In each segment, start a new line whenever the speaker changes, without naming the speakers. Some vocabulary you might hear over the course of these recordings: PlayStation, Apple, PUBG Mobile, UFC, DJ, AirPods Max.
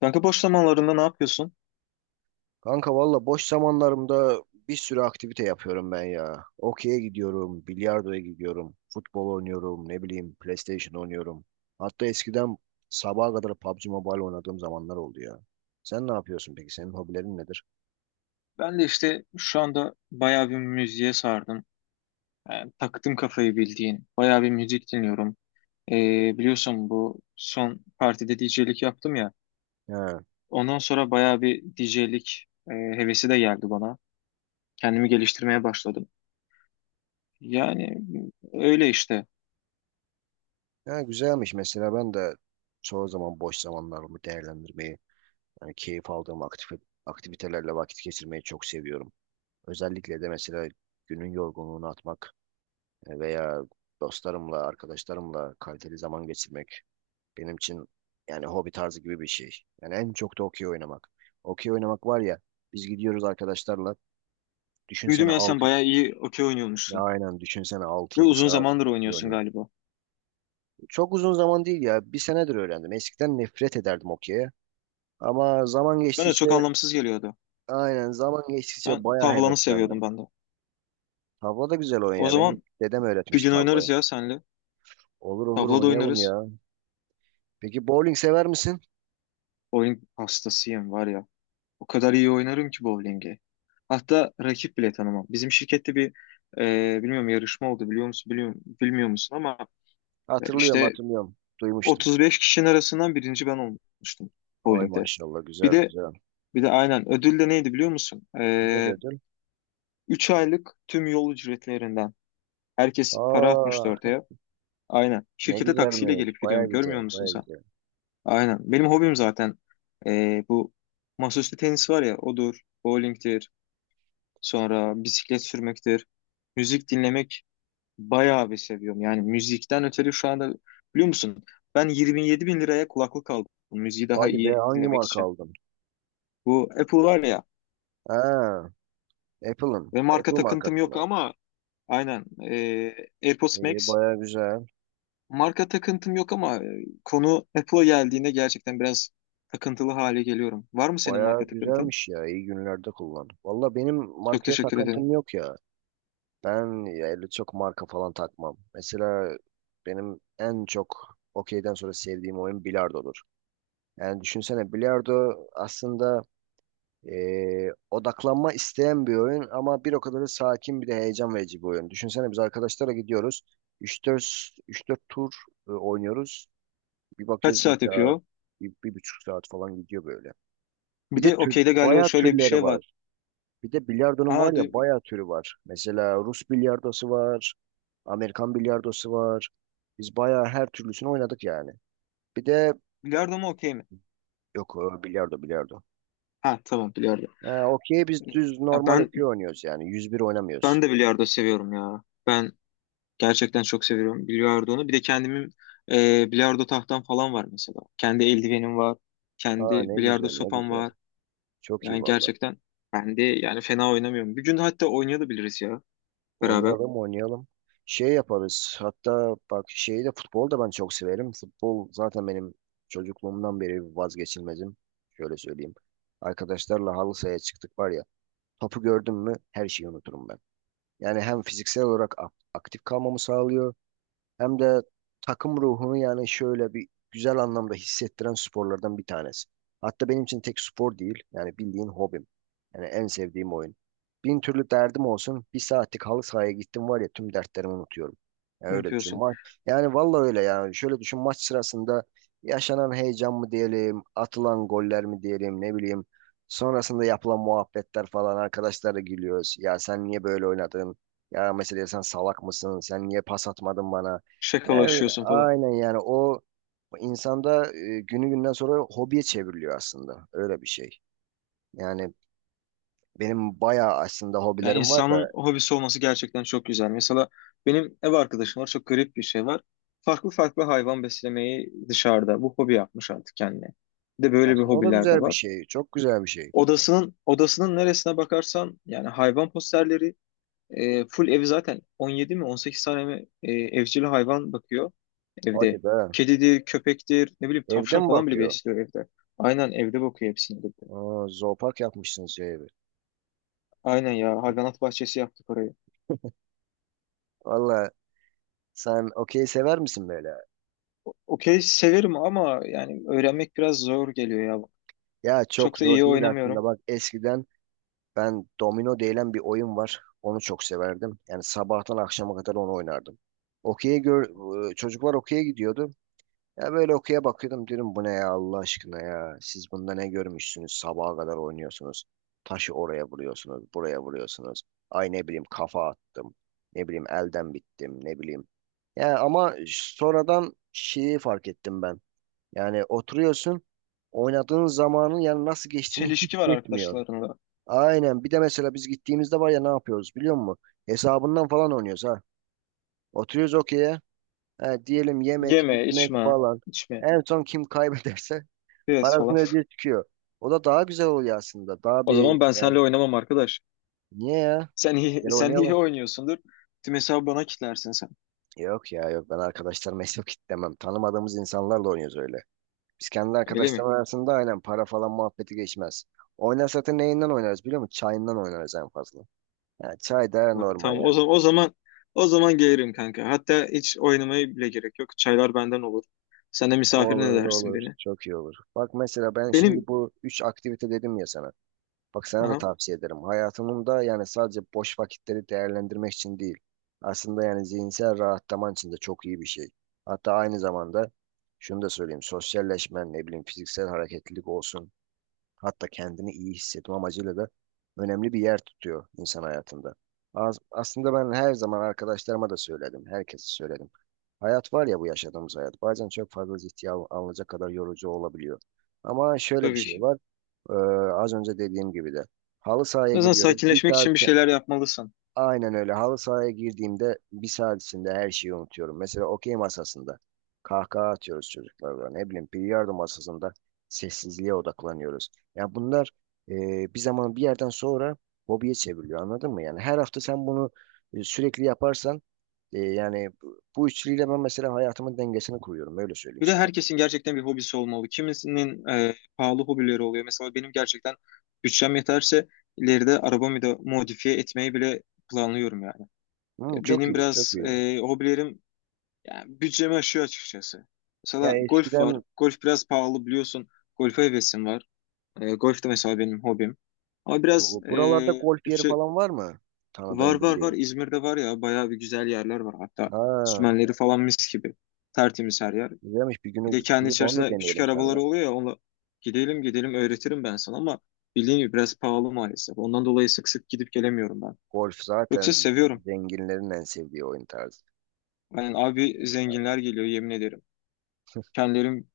Kanka boş zamanlarında ne yapıyorsun?
Kanka valla boş zamanlarımda bir sürü aktivite yapıyorum ben ya. Okey'e gidiyorum, bilardoya gidiyorum, futbol oynuyorum, ne bileyim PlayStation oynuyorum. Hatta eskiden sabaha kadar PUBG Mobile oynadığım zamanlar oldu ya. Sen ne yapıyorsun peki? Senin hobilerin nedir?
Ben de işte şu anda bayağı bir müziğe sardım. Yani taktım kafayı bildiğin. Bayağı bir müzik dinliyorum. Biliyorsun bu son partide DJ'lik yaptım ya.
Ha,
Ondan sonra bayağı bir DJ'lik hevesi de geldi bana. Kendimi geliştirmeye başladım. Yani öyle işte.
ha güzelmiş. Mesela ben de çoğu zaman boş zamanlarımı değerlendirmeyi, yani keyif aldığım aktivitelerle vakit geçirmeyi çok seviyorum. Özellikle de mesela günün yorgunluğunu atmak veya dostlarımla, arkadaşlarımla kaliteli zaman geçirmek benim için yani hobi tarzı gibi bir şey. Yani en çok da okey oynamak. Okey oynamak var ya biz gidiyoruz arkadaşlarla
Duydum
düşünsene
ya sen
6
bayağı iyi okey
ya
oynuyormuşsun.
aynen düşünsene 6
Ve
yedi
uzun
saat
zamandır
okey
oynuyorsun
oynuyor.
galiba.
Çok uzun zaman değil ya. Bir senedir öğrendim. Eskiden nefret ederdim okey'e. Ama zaman
Bana de
geçtikçe
çok anlamsız geliyordu.
aynen zaman geçtikçe
Ben
bayağı
tavlanı seviyordum
heveslendim.
ben de.
Tavla da güzel oyun
O
ya. Benim
zaman
dedem
bir
öğretmiş
gün oynarız
tavlayı.
ya senle.
Olur olur
Tavla da
oynayalım
oynarız.
ya. Peki bowling sever misin?
Oyun hastasıyım var ya. O kadar iyi oynarım ki bowling'i. Hatta rakip bile tanımam. Bizim şirkette bir bilmiyorum yarışma oldu, biliyor musun, biliyor, bilmiyor musun, ama
Hatırlıyorum
işte
hatırlıyorum. Duymuştum.
35 kişinin arasından birinci ben olmuştum
Ay
bowling'de.
maşallah
Bir
güzel
de
güzel.
bir de aynen ödül de neydi biliyor musun?
Ne diyordun?
3 aylık tüm yol ücretlerinden herkes para
Aa
atmıştı ortaya. Aynen.
ne
Şirkete taksiyle
güzelmiş.
gelip
Baya
gidiyorum. Görmüyor
güzel
musun
baya
sen?
güzel.
Aynen. Benim hobim zaten bu masaüstü tenis var ya, odur, bowling'tir. Sonra bisiklet sürmektir. Müzik dinlemek bayağı bir seviyorum. Yani müzikten ötürü şu anda biliyor musun? Ben 27 bin liraya kulaklık aldım. Müziği daha
Hadi be
iyi
hangi
dinlemek
marka
için.
aldın?
Bu Apple var ya
Ha Apple'ın.
ve marka
Apple
takıntım
markası
yok
mı?
ama aynen AirPods
Ee,
Max,
baya güzel.
marka takıntım yok ama konu Apple'a geldiğinde gerçekten biraz takıntılı hale geliyorum. Var mı senin
Baya
marka takıntın?
güzelmiş ya. İyi günlerde kullan. Valla benim
Çok
markaya
teşekkür ederim.
takıntım yok ya. Ben ya öyle çok marka falan takmam. Mesela benim en çok okeyden sonra sevdiğim oyun bilardodur. Yani düşünsene bilardo aslında Odaklanma isteyen bir oyun ama bir o kadar da sakin bir de heyecan verici bir oyun. Düşünsene biz arkadaşlara gidiyoruz. Üç dört üç dört tur oynuyoruz. Bir
Kaç
bakıyoruz bir
saat
saat,
yapıyor?
bir buçuk saat falan gidiyor böyle.
Bir
Bir de
de okeyde galiba
bayağı
şöyle bir
türleri
şey var.
var. Bir de bilardonun
Aa,
var ya bayağı türü var. Mesela Rus bilardosu var. Amerikan bilardosu var. Biz bayağı her türlüsünü oynadık yani. Bir de
bilardo mu, okey mi?
yok bilardo bilardo.
Ha, tamam, bilardo.
Ha, okey biz düz
Ya
normal
ben
okey oynuyoruz yani. 101 oynamıyoruz.
ben de bilardo seviyorum ya. Ben gerçekten çok seviyorum bilardonu. Bir de kendimin bilardo tahtam falan var mesela. Kendi eldivenim var.
Aa
Kendi
ne
bilardo
güzel ne
sopam
güzel.
var.
Çok iyi
Yani
valla.
gerçekten ben de yani fena oynamıyorum. Bir gün hatta oynayabiliriz ya beraber.
Oynayalım oynayalım. Şey yaparız. Hatta bak şeyi de futbol da ben çok severim. Futbol zaten benim çocukluğumdan beri vazgeçilmezim. Şöyle söyleyeyim. Arkadaşlarla halı sahaya çıktık var ya. Topu gördüm mü her şeyi unuturum ben. Yani hem fiziksel olarak aktif kalmamı sağlıyor. Hem de takım ruhunu yani şöyle bir güzel anlamda hissettiren sporlardan bir tanesi. Hatta benim için tek spor değil. Yani bildiğin hobim. Yani en sevdiğim oyun. Bin türlü derdim olsun. Bir saatlik halı sahaya gittim var ya tüm dertlerimi unutuyorum. Yani öyle düşün.
Unutuyorsun.
Yani vallahi öyle yani. Şöyle düşün maç sırasında yaşanan heyecan mı diyelim, atılan goller mi diyelim ne bileyim. Sonrasında yapılan muhabbetler falan arkadaşlarla gülüyoruz. Ya sen niye böyle oynadın? Ya mesela sen salak mısın? Sen niye pas atmadın bana? Evet,
Şakalaşıyorsun falan.
aynen yani o insanda günü günden sonra hobiye çevriliyor aslında. Öyle bir şey. Yani benim bayağı aslında
Yani
hobilerim var
insanın
da
hobisi olması gerçekten çok güzel. Mesela benim ev arkadaşım var. Çok garip bir şey var. Farklı farklı hayvan beslemeyi dışarıda. Bu hobi yapmış artık kendine. Bir de böyle bir
aslında o da
hobiler de
güzel bir
var.
şey. Çok güzel bir şey.
Odasının neresine bakarsan yani hayvan posterleri, full evi zaten 17 mi 18 tane mi evcil hayvan bakıyor
Hadi
evde.
be.
Kedidir, köpektir, ne bileyim
Evde
tavşan
mi
falan bile
bakıyor?
besliyor evde. Aynen evde bakıyor hepsini de.
Aa, zoopark yapmışsınız şey evi.
Aynen ya, hayvanat bahçesi yaptık orayı.
Valla sen okey sever misin böyle?
Okey severim ama yani öğrenmek biraz zor geliyor ya.
Ya çok
Çok da
zor
iyi
değil aslında.
oynamıyorum.
Bak eskiden ben domino denilen bir oyun var. Onu çok severdim. Yani sabahtan akşama kadar onu oynardım. Okey'e gör, çocuklar okey'e gidiyordu. Ya böyle okuya bakıyordum dedim bu ne ya Allah aşkına ya. Siz bunda ne görmüşsünüz? Sabaha kadar oynuyorsunuz. Taşı oraya vuruyorsunuz, buraya vuruyorsunuz. Ay ne bileyim kafa attım. Ne bileyim elden bittim, ne bileyim. Ya ama sonradan şeyi fark ettim ben. Yani oturuyorsun, oynadığın zamanın yani nasıl geçtiğini
Çelişki var
hissetmiyorsun.
arkadaşlarımla.
Aynen. Bir de mesela biz gittiğimizde var ya ne yapıyoruz biliyor musun? Hesabından falan oynuyoruz ha. Oturuyoruz okey diyelim yemek,
Yeme,
içmek
içme,
falan.
içme,
En son kim kaybederse
biraz falan.
parasını ödeye çıkıyor. O da daha güzel oluyor aslında. Daha
O zaman
bir
ben
yani
seninle oynamam arkadaş.
niye ya?
Sen iyi,
Gel
sen iyi
oynayalım.
oynuyorsundur. Tüm hesabı bana kitlersin sen.
Yok ya yok ben arkadaşlarıma yok demem. Tanımadığımız insanlarla oynuyoruz öyle. Biz kendi
Öyle mi?
arkadaşlarımız arasında aynen para falan muhabbeti geçmez. Oynarsak da neyinden oynarız biliyor musun? Çayından oynarız en fazla. Yani çay da
Ha,
normal
tamam, o
yani.
zaman o zaman o zaman gelirim kanka. Hatta hiç oynamaya bile gerek yok. Çaylar benden olur. Sen de misafirin
Olur
edersin
olur
beni.
çok iyi olur. Bak mesela ben şimdi
Benim,
bu üç aktivite dedim ya sana. Bak sana da
aha,
tavsiye ederim. Hayatının da yani sadece boş vakitleri değerlendirmek için değil. Aslında yani zihinsel rahatlaman için de çok iyi bir şey. Hatta aynı zamanda şunu da söyleyeyim. Sosyalleşmen, ne bileyim fiziksel hareketlilik olsun. Hatta kendini iyi hissetme amacıyla da önemli bir yer tutuyor insan hayatında. Aslında ben her zaman arkadaşlarıma da söyledim. Herkese söyledim. Hayat var ya bu yaşadığımız hayat. Bazen çok fazla ciddiye alınacak kadar yorucu olabiliyor. Ama şöyle bir
tabii
şey
ki.
var. Ee, az önce dediğim gibi de. Halı
O
sahaya
yüzden
giriyorum. Bir
sakinleşmek
saat.
için bir şeyler yapmalısın.
Aynen öyle. Halı sahaya girdiğimde bir saat içinde her şeyi unutuyorum. Mesela okey masasında kahkaha atıyoruz çocuklarla. Ne bileyim bilardo masasında sessizliğe odaklanıyoruz. Ya bunlar bir zaman bir yerden sonra hobiye çevriliyor anladın mı? Yani her hafta sen bunu sürekli yaparsan yani bu üçlüyle ben mesela hayatımın dengesini kuruyorum. Öyle söyleyeyim
Bir de
sana bu.
herkesin gerçekten bir hobisi olmalı. Kimisinin pahalı hobileri oluyor. Mesela benim gerçekten bütçem yeterse ileride arabamı da modifiye etmeyi bile planlıyorum yani.
Hmm, çok
Benim
iyi, çok
biraz
iyi.
hobilerim yani bütçemi aşıyor açıkçası.
Ya
Mesela golf var.
eskiden
Golf biraz pahalı biliyorsun. Golfe hevesim var. Golf de mesela benim hobim. Ama biraz
buralarda golf yeri
bütçe.
falan var mı?
Var,
Tanıdığım
var, var.
bildiğin.
İzmir'de var ya, bayağı bir güzel yerler var. Hatta
Ha.
sümenleri falan mis gibi. Tertemiz her yer.
Güzelmiş bir
Bir
günü
de kendi
gidip onu da
içerisinde küçük
deneyelim
arabaları
seninle.
oluyor ya, onunla gidelim gidelim, öğretirim ben sana, ama bildiğin gibi biraz pahalı maalesef. Ondan dolayı sık sık gidip gelemiyorum ben.
Golf
Yoksa
zaten
seviyorum.
zenginlerin en sevdiği oyun tarzı.
Yani abi
Yani,
zenginler geliyor, yemin ederim. Kendilerim.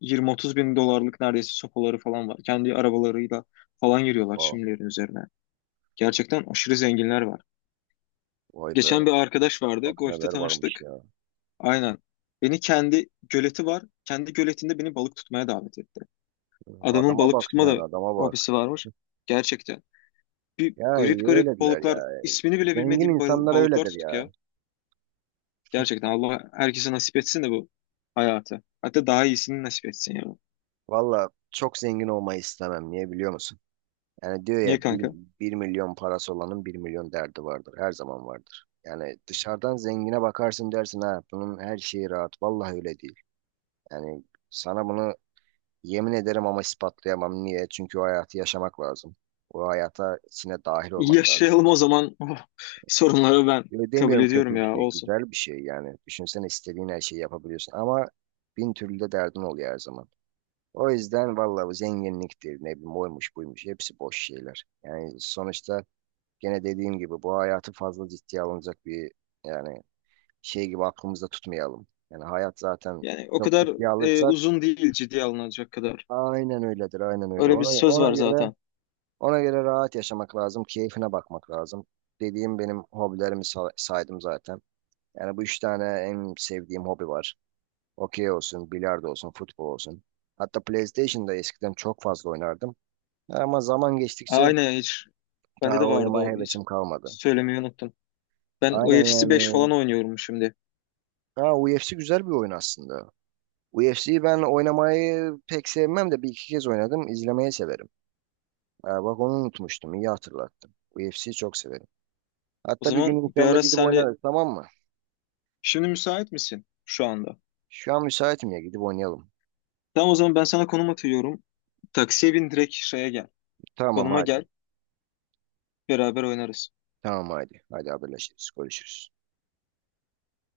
20-30 bin dolarlık neredeyse sopaları falan var. Kendi arabalarıyla falan giriyorlar
oha,
şimdilerin üzerine. Gerçekten aşırı zenginler var.
vay be
Geçen bir arkadaş vardı.
bak
Golf'te
neler varmış
tanıştık.
ya.
Aynen. Beni kendi göleti var. Kendi göletinde beni balık tutmaya davet etti. Adamın
Adama
balık
bak
tutma
sen
da
adama bak.
hobisi varmış. Gerçekten. Bir
Ya
garip
iyi
garip
öyledir
balıklar,
ya.
ismini bile
Zengin
bilmediğim
insanlar
balıklar
öyledir
tutuk ya.
ya.
Gerçekten Allah herkese nasip etsin de bu hayatı. Hatta daha iyisini nasip etsin ya.
Valla çok zengin olmayı istemem. Niye biliyor musun? Yani diyor
Niye
ya
kanka?
1 milyon parası olanın 1 milyon derdi vardır. Her zaman vardır. Yani dışarıdan zengine bakarsın dersin ha bunun her şeyi rahat. Vallahi öyle değil. Yani sana bunu. Yemin ederim ama ispatlayamam. Niye? Çünkü o hayatı yaşamak lazım. O hayata içine dahil olmak lazım.
Yaşayalım o zaman. Oh, sorunları ben
Öyle
kabul
demiyorum
ediyorum
kötü bir
ya,
şey,
olsun.
güzel bir şey yani. Düşünsene istediğin her şeyi yapabiliyorsun ama bin türlü de derdin oluyor her zaman. O yüzden vallahi bu zenginliktir, ne bileyim oymuş buymuş hepsi boş şeyler. Yani sonuçta gene dediğim gibi bu hayatı fazla ciddiye alınacak bir yani şey gibi aklımızda tutmayalım. Yani hayat zaten
Yani o
çok
kadar
ciddiye alırsak
uzun değil ciddiye alınacak kadar.
aynen öyledir, aynen öyle.
Öyle bir
Ona,
söz
ona
var
göre.
zaten.
Ona göre rahat yaşamak lazım, keyfine bakmak lazım. Dediğim benim hobilerimi saydım zaten. Yani bu üç tane en sevdiğim hobi var. Okey olsun, bilardo olsun, futbol olsun. Hatta PlayStation'da eskiden çok fazla oynardım. Ama zaman
Ha,
geçtikçe
aynen, hiç, bende
daha
de vardı
oynamaya
o. Hiç
hevesim kalmadı.
söylemeyi unuttum. Ben
Aynen
UFC 5
yani.
falan oynuyorum şimdi.
Ha, UFC güzel bir oyun aslında. UFC'yi ben oynamayı pek sevmem de bir iki kez oynadım. İzlemeyi severim. Ha, bak onu unutmuştum. İyi hatırlattın. UFC'yi çok severim.
O
Hatta bir gün
zaman bir
inşallah
ara
gidip
senle,
oynarız tamam mı?
şimdi müsait misin şu anda?
Şu an müsaitim ya gidip oynayalım.
Tamam o zaman ben sana konum atıyorum. Taksiye bin, direkt şeye gel.
Tamam
Konuma
hadi.
gel. Beraber oynarız.
Tamam hadi. Hadi haberleşiriz. Görüşürüz.